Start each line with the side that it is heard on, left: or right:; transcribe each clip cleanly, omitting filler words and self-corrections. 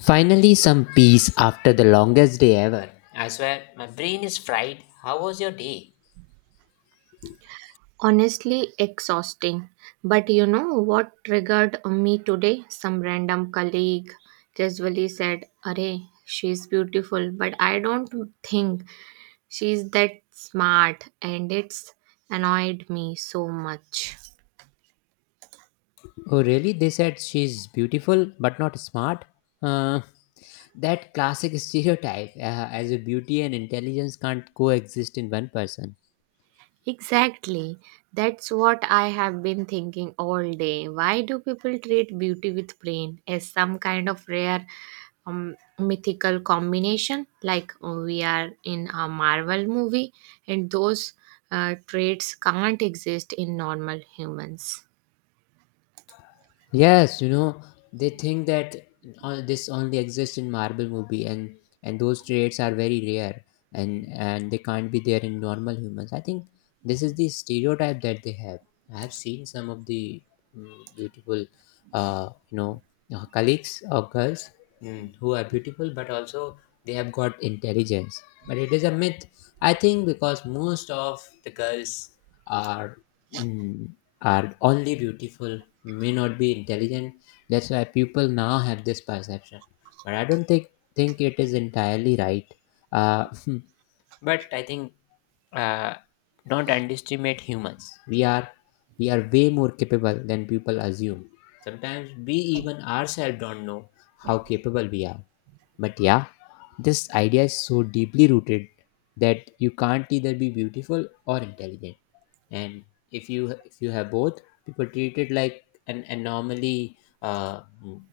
left: Finally, some peace after the longest day ever. I swear, my brain is fried. How was your day?
right: Honestly, exhausting. But you know what triggered me today? Some random colleague casually said, Array, she's beautiful, but I don't think she's that smart, and it's annoyed me so much.
left: Oh, really? They said she's beautiful but not smart? Uh, that classic stereotype, as if beauty and intelligence can't coexist in one person.
right: Exactly. That's what I have been thinking all day. Why do people treat beauty with brain as some kind of rare mythical combination? Like we are in a Marvel movie and those traits can't exist in normal humans.
left: Yes, you know, they think that this only exists in Marvel movie and those traits are very rare and they can't be there in normal humans. I think this is the stereotype that they have. I have seen some of the beautiful uh, you know colleagues or girls, who are beautiful but also they have got intelligence. But it is a myth. I think because most of the girls are mm, are only beautiful, may not be intelligent. That's why people now have this perception. But I don't think it is entirely right. Uh, but I think uh, don't underestimate humans. We are way more capable than people assume. Sometimes we even ourselves don't know how capable we are. But yeah, this idea is so deeply rooted that you can't either be beautiful or intelligent. And if you have both, people treat it like an anomaly uh,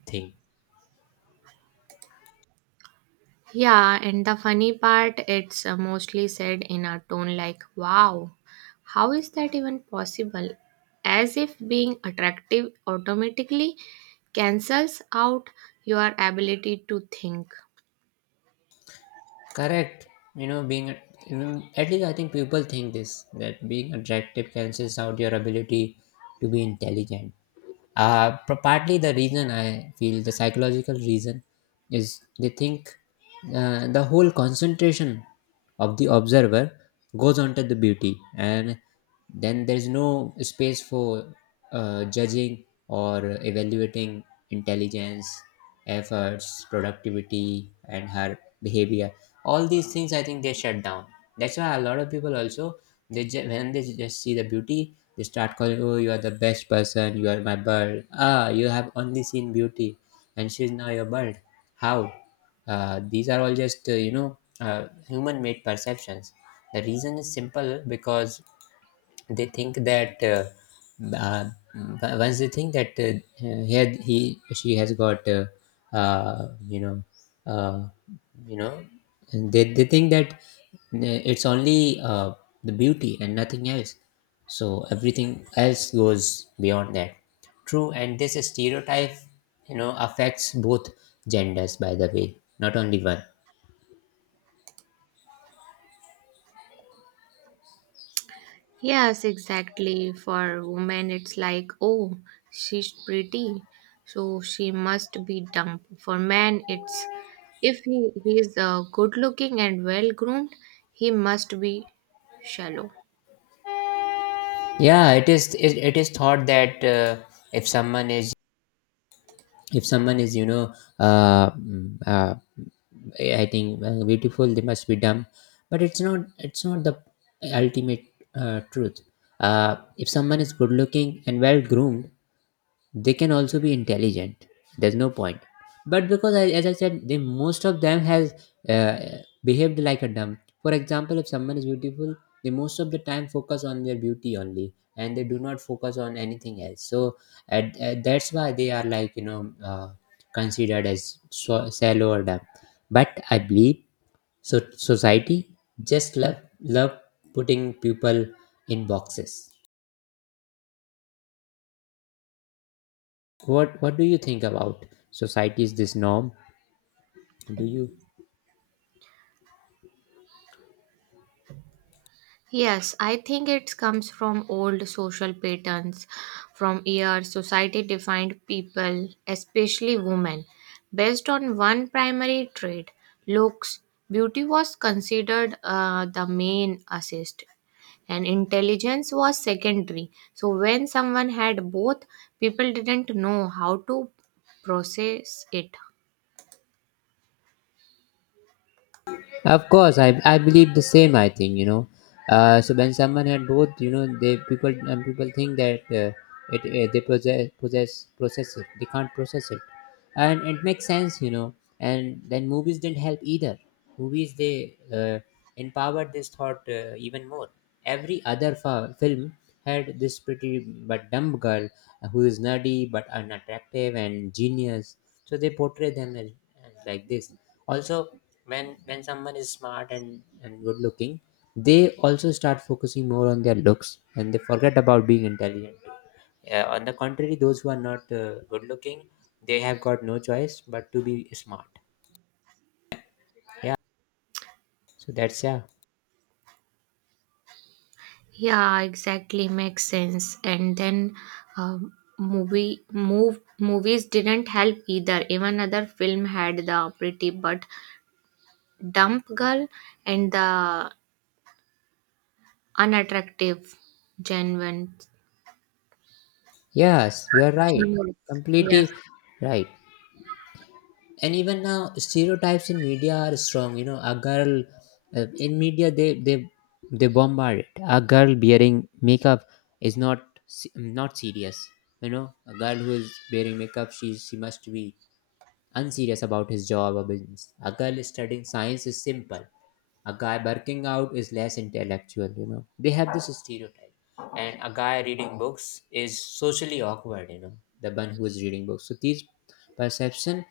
left: thing.
right: Yeah, and the funny part, it's mostly said in a tone like, wow, how is that even possible? As if being attractive automatically cancels out your ability to think.
left: Correct. You know, being a- you know, at least I think people think this, that being attractive cancels out your ability to be intelligent. Partly the reason, I feel the psychological reason, is they think the whole concentration of the observer goes onto the beauty, and then there is no space for judging or evaluating intelligence, efforts, productivity, and her behavior. All these things, I think, they shut down. That's why a lot of people also, when they just see the beauty, they start calling, oh, you are the best person, you are my bird, ah, you have only seen beauty and she's now your bird. How? These are all just human made perceptions. The reason is simple, because they think that uh, once they think that he she has got uh, you know uh, you know and they think that it's only the beauty and nothing else, so everything else goes beyond that. True, and this stereotype, you know, affects both genders, by the way, not only one.
right: Yes, exactly. For women, it's like, oh, she's pretty, so she must be dumb. For men, it's if he is good looking and well groomed, he must be shallow.
left: Yeah, it is thought that if someone is, if someone is, you know, uh, mm, uh, I think beautiful, they must be dumb. But it's not, it's not the ultimate truth. If someone is good looking and well groomed, they can also be intelligent. There's no point. But because I, as I said, they, most of them has uh, behaved like a dumb. For example, if someone is beautiful, they most of the time focus on their beauty only and they do not focus on anything else. So that's why they are, like, you know, considered as shallow or dumb. But I believe, so, society just love putting people in boxes. What do you think about society's this norm? Do you?
right: Yes, I think it comes from old social patterns, from year society defined people, especially women, based on one primary trait looks. Beauty was considered the main assist, and intelligence was secondary. So, when someone had both, people didn't know how to process it.
left: Of course, I believe the same. I think, you know. So when someone had both, you know, they, people, and people think that it they possess possess process it. They can't process it, and it makes sense, you know. And then movies didn't help either. Movies, they empowered this thought even more. Every other film had this pretty but dumb girl who is nerdy but unattractive and genius. So they portray them as like this. Also, when someone is smart and good looking, they also start focusing more on their looks and they forget about being intelligent. On the contrary, those who are not good looking, they have got no choice but to be smart. Yeah, so that's, yeah.
right: Yeah, exactly makes sense. And then um movies didn't help either. Even other film had the pretty but dumb girl and the unattractive genuine.
left: Yes, you are right,
right: Genuine.
left: completely
right: Yes.
left: right. And even now, stereotypes in media are strong, you know. A girl, in media, they bombard it. A girl bearing makeup is se- not serious. You know, a girl who is bearing makeup, she must be unserious about his job or business. A girl studying science is simple. A guy barking out is less intellectual, you know, they have this stereotype. And a guy reading books is socially awkward, you know, the one who is reading books. So these perception,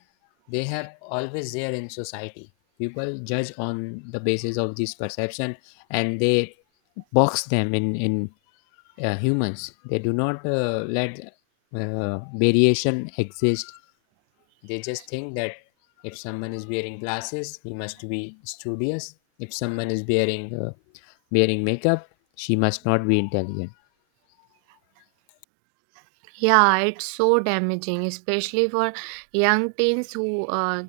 left: they have always there in society. People judge on the basis of this perception, and they box them in, humans, they do not let uh, variation exist. They just think that if someone is wearing glasses, he must be studious. If someone is wearing wearing makeup, she must not be intelligent.
right: Yeah, it's so damaging, especially for young teens who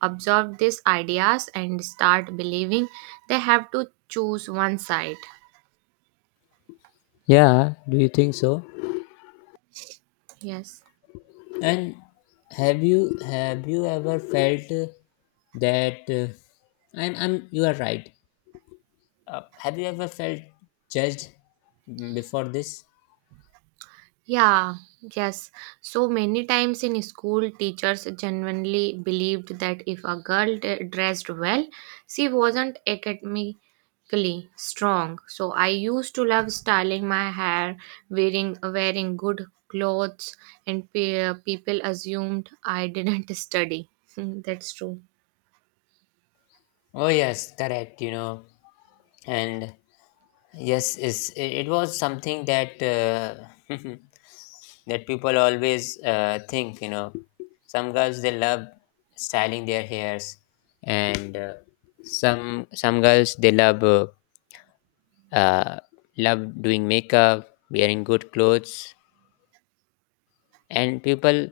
right: absorb these ideas and start believing they have to choose one side.
left: Yeah, do you think so?
right: Yes.
left: And have you ever felt that I'm you are right. Have you ever felt judged, before this?
right: Yeah, yes. So many times in school, teachers genuinely believed that if a girl dressed well, she wasn't academically strong. So I used to love styling my hair, wearing good clothes, and people assumed I didn't study. Hmm, that's true.
left: Oh yes, correct. You know, and yes, is it was something that uh, that people always think, you know, some girls, they love styling their hairs, and some girls, they love uh, love doing makeup, wearing good clothes. And people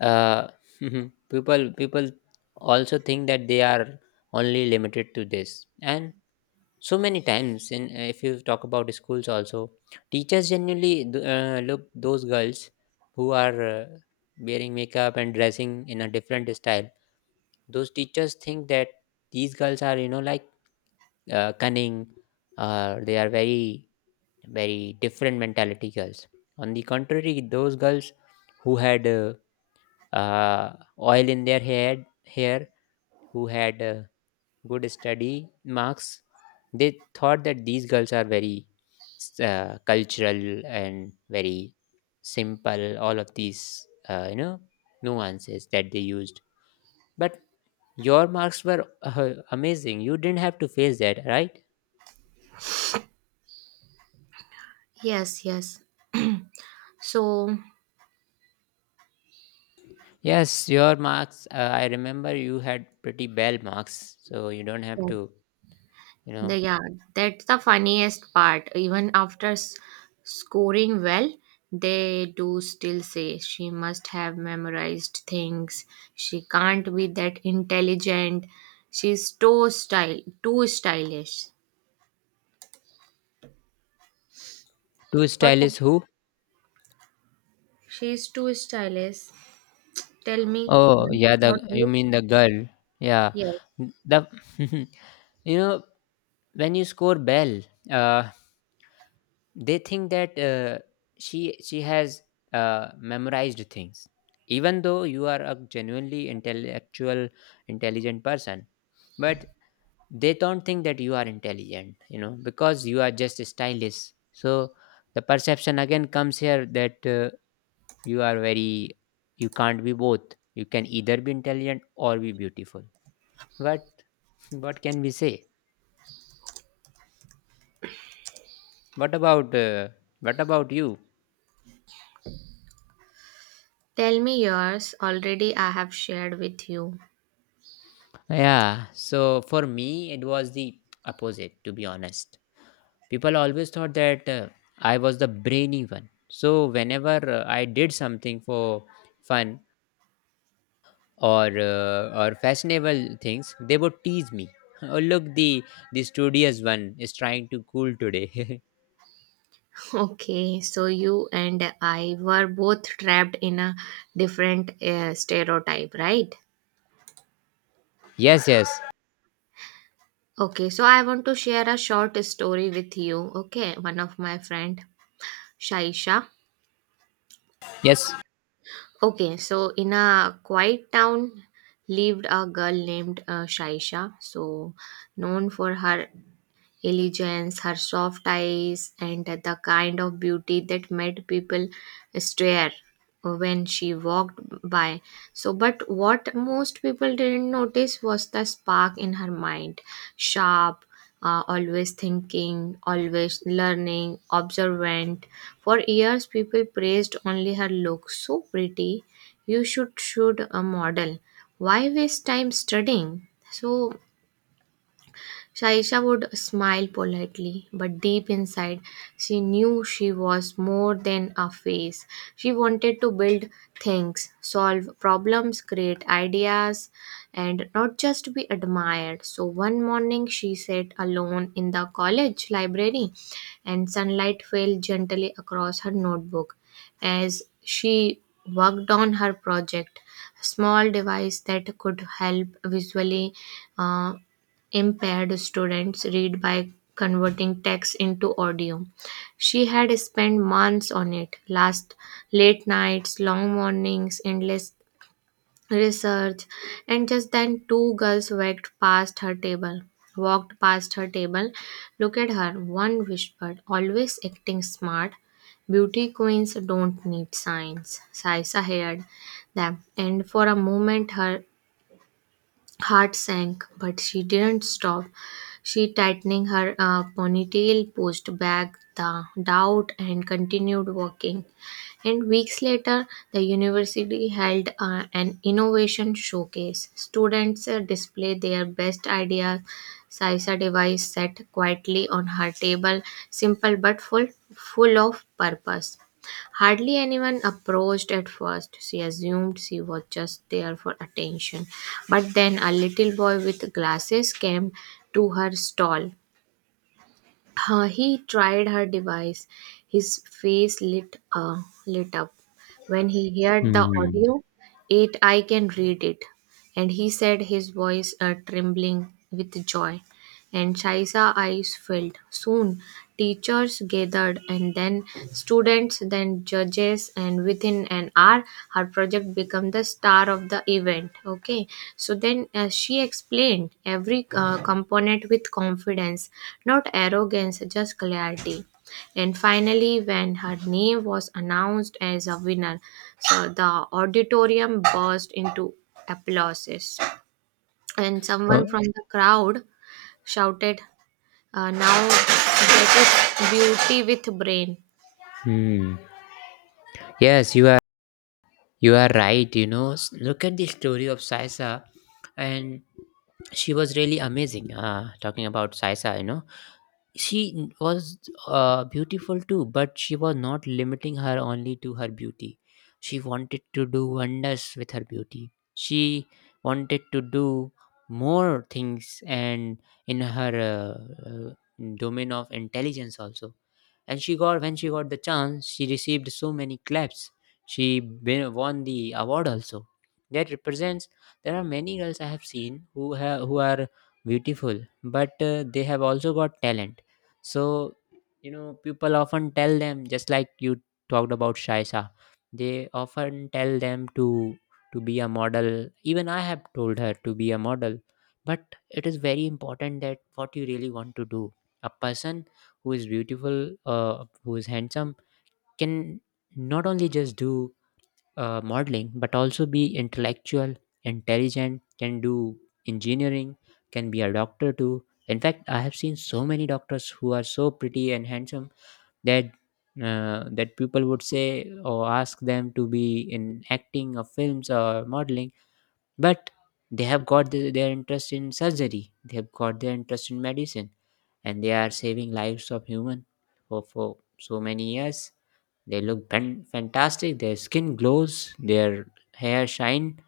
left: uh, people also think that they are only limited to this. And so many times, and if you talk about schools also, teachers genuinely look those girls who are wearing makeup and dressing in a different style. Those teachers think that these girls are, you know, like, cunning, they are very, very different mentality girls. On the contrary, those girls who had uh, oil in their head hair, who had good study marks, they thought that these girls are very cultural and very simple. All of these you know, nuances that they used. But your marks were amazing, you didn't have to face that, right?
right: Yes, yes. So,
left: Yes, your marks, I remember you had pretty bell marks, so you don't have
right: yes.
left: to, you know.
right: Yeah, that's the funniest part. Even after scoring well, they do still say she must have memorized things. She can't be that intelligent. Too stylish.
left: Too
right: What?
left: stylish? Who?
right: She's too stylish. Tell me
left: Oh
right: yours
left: yeah,
right: about
left: the, you
right: you.
left: mean the girl? Yeah,
right: Yes.
left: the you know, when you score well, uh, they think that she has memorized things, even though you are a genuinely intellectual, intelligent person. But they don't think that you are intelligent, you know, because you are just stylish. So the perception again comes here, that you are very, you can't be both. You can either be intelligent or be beautiful. But what can we say? What about uh, what about you?
right: Tell me yours. Already, I have shared with you.
left: Yeah, so for me, it was the opposite, to be honest. People always thought that I was the brainy one. So whenever I did something for fun or fashionable things, they would tease me. Oh, look, the studious one is trying to cool today.
right: Okay, so you and I were both trapped in a different stereotype, right?
left: Yes, yes,
right: Okay, so I want to share a short story with you. Okay, one of my friend, Shaisha.
left: yes.
right: Okay, so in a quiet town lived a girl named Shaisha, so known for her elegance, her soft eyes, and the kind of beauty that made people stare when she walked by. So, but what most people didn't notice was the spark in her mind sharp, always thinking, always learning, observant. For years, people praised only her look. So pretty, you should a model. Why waste time studying? So Shaisha would smile politely, but deep inside, she knew she was more than a face. She wanted to build things, solve problems, create ideas, and not just be admired. So one morning, she sat alone in the college library, and sunlight fell gently across her notebook as she worked on her project. A small device that could help visually uh, impaired students read by converting text into audio. She had spent months on it, last late nights, long mornings, endless research, and just then two girls walked past her table. Walked past her table, Look at her. One whispered, "Always acting smart. Beauty queens don't need signs." Saisa heard them, and for a moment her heart sank, but she didn't stop. She tightening her ponytail, pushed back the doubt, and continued walking. And weeks later, the university held an innovation showcase. Students displayed their best ideas. Saisa device sat quietly on her table, simple but full, full of purpose. Hardly anyone approached at first. She assumed she was just there for attention. But then a little boy with glasses came to her stall. He tried her device. His face lit up. When he heard the
left: Hmm.
right: audio, "It, I can read it," And he said, his voice trembling with joy, and Shaisa eyes filled. Soon, teachers gathered, and then students, then judges, and within an hour, her project became the star of the event. Okay, so then she explained every component with confidence, not arrogance, just clarity. And finally, when her name was announced as a winner, so the auditorium burst into applauses, and
left: Oh,
right: someone from the crowd shouted, now that is beauty with brain.
left: hmm. Yes, you are. You are right, you know. Look at the story of Saisa, and she was really amazing. Talking about Saisa, you know, she was beautiful too, but she was not limiting her only to her beauty. She wanted to do wonders with her beauty. She wanted to do more things, and in her domain of intelligence also. And she got, when she got the chance, she received so many claps. She won the award also. That represents, there are many girls I have seen who have, who are beautiful, but they have also got talent. So, you know, people often tell them, just like you talked about Shaisa. They often tell them to be a model. Even I have told her to be a model. But it is very important that what you really want to do. A person who is beautiful, who is handsome, can not only just do modeling, but also be intellectual, intelligent, can do engineering, can be a doctor too. In fact, I have seen so many doctors who are so pretty and handsome that that people would say or ask them to be in acting or films or modeling. But they have got their interest in surgery, they have got their interest in medicine, and they are saving lives of human for so many years. They look fantastic. Their skin glows, their hair shine,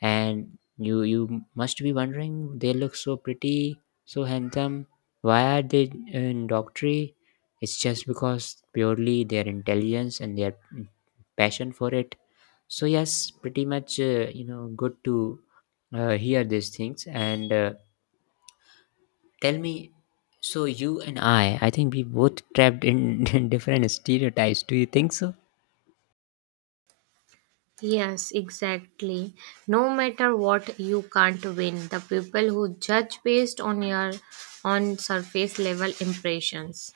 left: and you must be wondering, they look so pretty, so handsome. Why are they in doctory? It's just because purely their intelligence and their passion for it. So yes, pretty much you know, good to hear these things, and tell me. So you and I think we both trapped in different stereotypes. Do you think so?
right: Yes, exactly. No matter what, you can't win. The people who judge based on your on surface level impressions.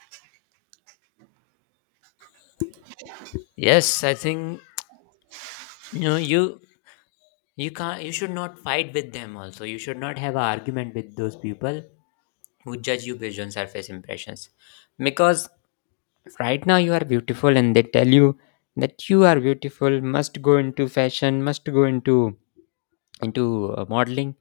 left: Yes, I think, no, you can't, you should not fight with them also. You should not have an argument with those people who judge you based on surface impressions. Because right now you are beautiful and they tell you that you are beautiful, must go into fashion, must go into modeling.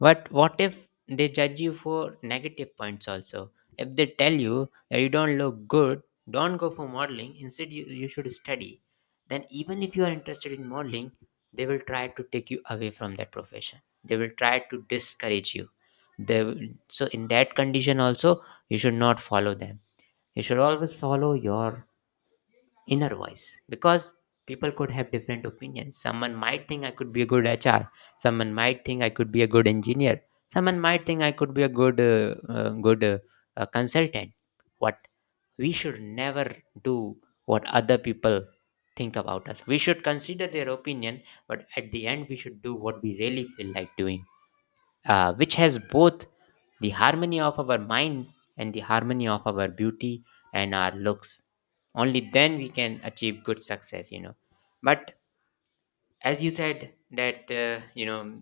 left: But what if they judge you for negative points also? If they tell you that you don't look good, don't go for modeling, instead, you should study, then even if you are interested in modeling, they will try to take you away from that profession. They will try to discourage you. They will, so, in that condition, also, you should not follow them. You should always follow your inner voice, because people could have different opinions. Someone might think I could be a good HR, someone might think I could be a good engineer, someone might think I could be a good consultant. What we should never do what other people think about us, we should consider their opinion, but at the end we should do what we really feel like doing, which has both the harmony of our mind and the harmony of our beauty and our looks. Only then we can achieve good success, you know. But as you said, that,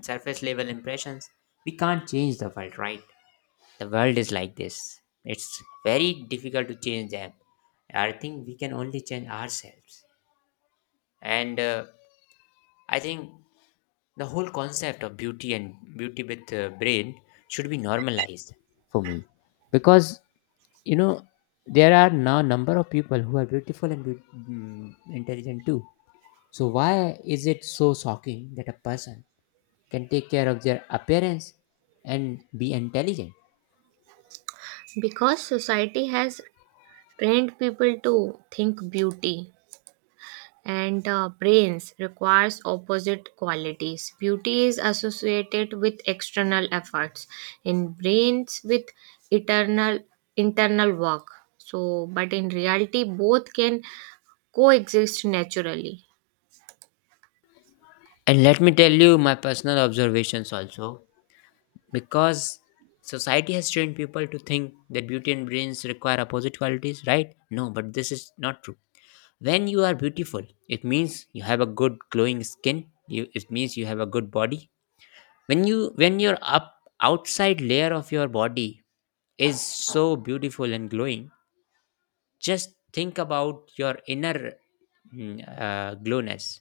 left: surface level impressions, we can't change the world, right? The world is like this. It's very difficult to change them. I think we can only change ourselves. And I think the whole concept of beauty and beauty with the brain should be normalized, for me, because you know there are now number of people who are beautiful and intelligent too. So why is it so shocking that a person can take care of their appearance and be intelligent?
right: Because society has trained people to think beauty and brains requires opposite qualities, beauty is associated with external efforts, in brains with eternal internal work. So but in reality both can coexist naturally.
left: And let me tell you my personal observations also, because society has trained people to think that beauty and brains require opposite qualities, right? No, but this is not true. When you are beautiful, it means you have a good glowing skin, you it means you have a good body. When your up outside layer of your body is so beautiful and glowing, just think about your inner glowness.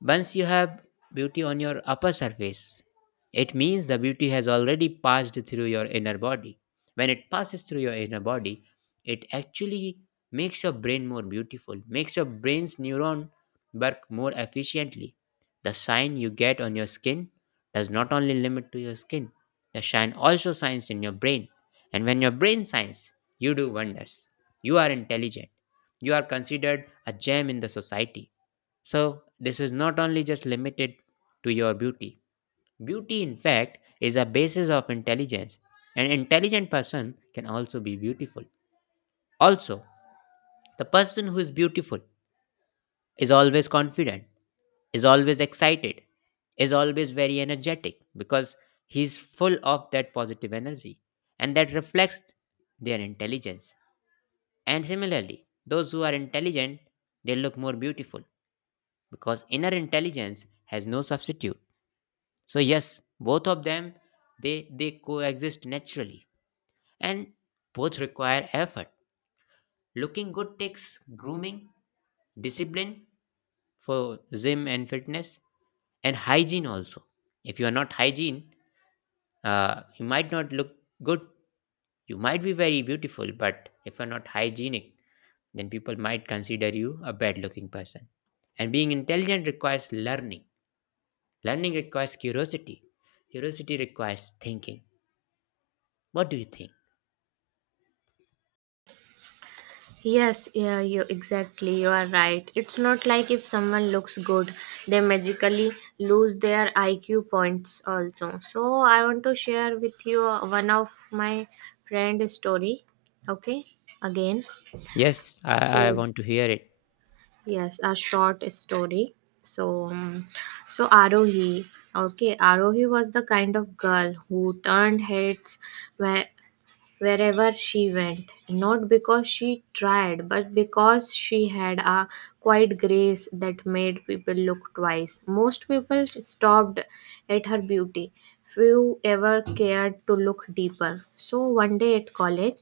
left: Once you have beauty on your upper surface, it means the beauty has already passed through your inner body. When it passes through your inner body, it actually makes your brain more beautiful, makes your brain's neuron work more efficiently. The shine you get on your skin does not only limit to your skin, the shine also shines in your brain. And when your brain shines, you do wonders. You are intelligent. You are considered a gem in the society. So, this is not only just limited to your beauty. Beauty, in fact, is a basis of intelligence. An intelligent person can also be beautiful. Also, the person who is beautiful is always confident, is always excited, is always very energetic, because he's full of that positive energy and that reflects their intelligence. And similarly, those who are intelligent, they look more beautiful because inner intelligence has no substitute. So yes, both of them, they coexist naturally, and both require effort. Looking good takes grooming, discipline for gym and fitness, and hygiene also. If you are not hygiene, you might not look good. You might be very beautiful, but if you're not hygienic, then people might consider you a bad looking person. And being intelligent requires learning. Learning requires curiosity. Curiosity requires thinking. What do you think?
right: Yes, yeah, you exactly. You are right. It's not like if someone looks good, they magically lose their IQ points also. So I want to share with you one of my friend story. Okay, again.
left: Yes, I
right: So
left: want to hear it.
right: yes, a short story. So so Arohi. Okay, Arohi was the kind of girl who turned heads when wherever she went, not because she tried, but because she had a quiet grace that made people look twice. Most people stopped at her beauty, few ever cared to look deeper. So one day at college,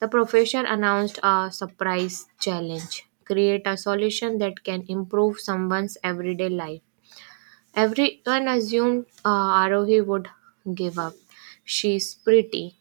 right: the professor announced a surprise challenge, create a solution that can improve someone's everyday life. Everyone assumed Arohi would give up. She's pretty,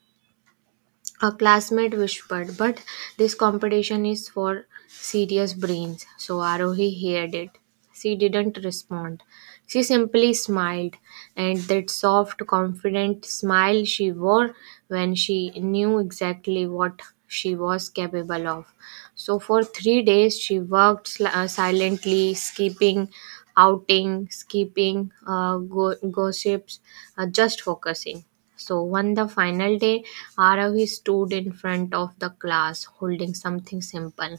right: a classmate whispered, but this competition is for serious brains. So Arohi heard it. She didn't respond. She simply smiled, and that soft, confident smile she wore when she knew exactly what she was capable of. So for 3 days, she worked silently, skipping outing, skipping gossips, just focusing. So on the final day, Aravi stood in front of the class holding something simple.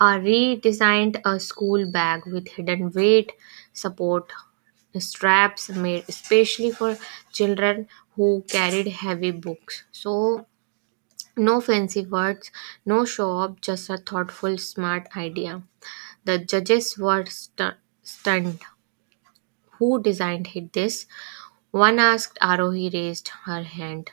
right: A redesigned a school bag with hidden weight, support, straps made especially for children who carried heavy books. So no fancy words, no show off, just a thoughtful, smart idea. The judges were stunned. Who designed it this? One asked. Arohi raised her hand.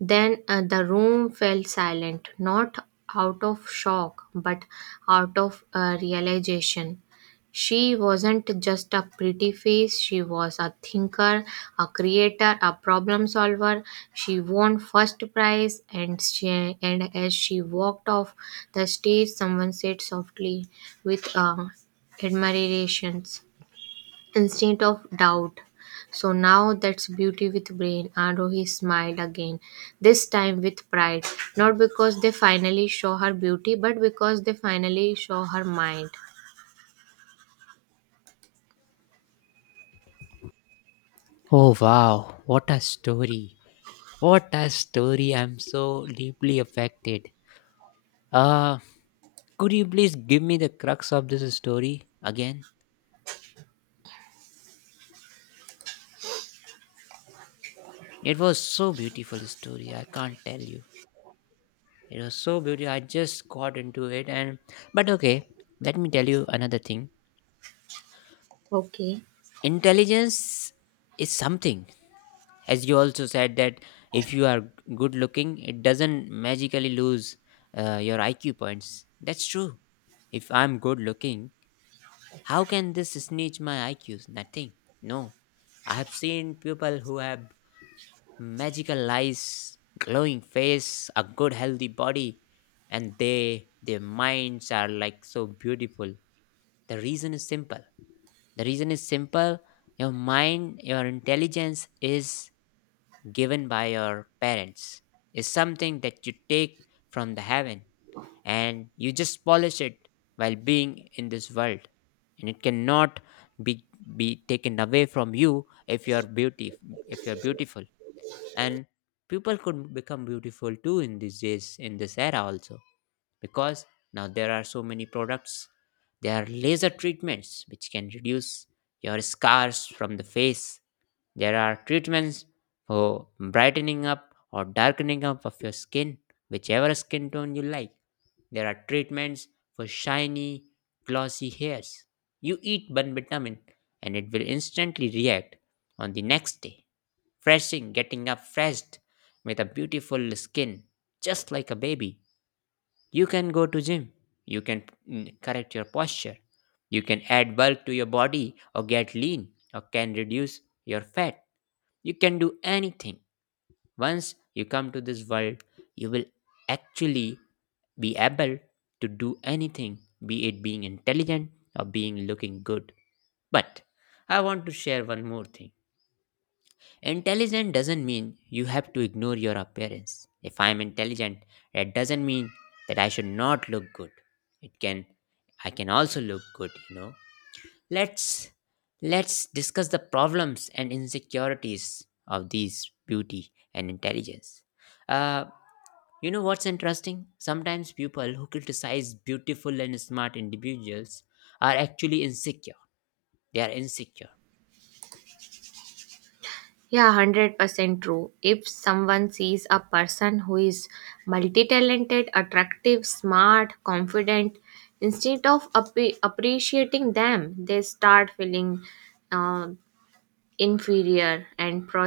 right: Then the room fell silent, not out of shock, but out of realization. She wasn't just a pretty face, she was a thinker, a creator, a problem solver. She won first prize, and, she, and as she walked off the stage, someone said softly with admiration instant of doubt. So now that's beauty with brain. Arohi smiled again, this time with pride. Not because they finally show her beauty, but because they finally show her mind.
left: Oh wow, what a story. What a story. I'm so deeply affected. Uh could you please give me the crux of this story again? It was so beautiful story, I can't tell you. It was so beautiful. I just got into it, and but okay, let me tell you another thing.
right: Okay.
left: Intelligence is something, as you also said, that if you are good looking it doesn't magically lose your IQ points, that's true. If I'm good looking, how can this snitch my IQs? Nothing. No, I have seen people who have magical eyes, glowing face, a good healthy body, and they their minds are like so beautiful. The reason is simple. The reason is simple. Your mind, your intelligence is given by your parents, is something that you take from the heaven and you just polish it while being in this world. And it cannot be, be taken away from you if you are beauty, if you are beautiful. And people could become beautiful too in these days, in this era also, because now there are so many products. There are laser treatments which can reduce your scars from the face. There are treatments for brightening up or darkening up of your skin, whichever skin tone you like. There are treatments for shiny, glossy hairs. You eat one vitamin and it will instantly react on the next day, freshing, getting up fresh with a beautiful skin just like a baby. You can go to gym. You can correct your posture. You can add bulk to your body or get lean or can reduce your fat. You can do anything. Once you come to this world, you will actually be able to do anything, be it being intelligent or being looking good. But I want to share one more thing. Intelligent doesn't mean you have to ignore your appearance. If I am intelligent, that doesn't mean that I should not look good. It can I can also look good, you know. Let's let's discuss the problems and insecurities of these beauty and intelligence. Uh you know what's interesting? Sometimes people who criticize beautiful and smart individuals are actually insecure. They are insecure
right: Yeah, 100% true. If someone sees a person who is multi talented, attractive, smart, confident, instead of appreciating them, they start feeling uh, inferior and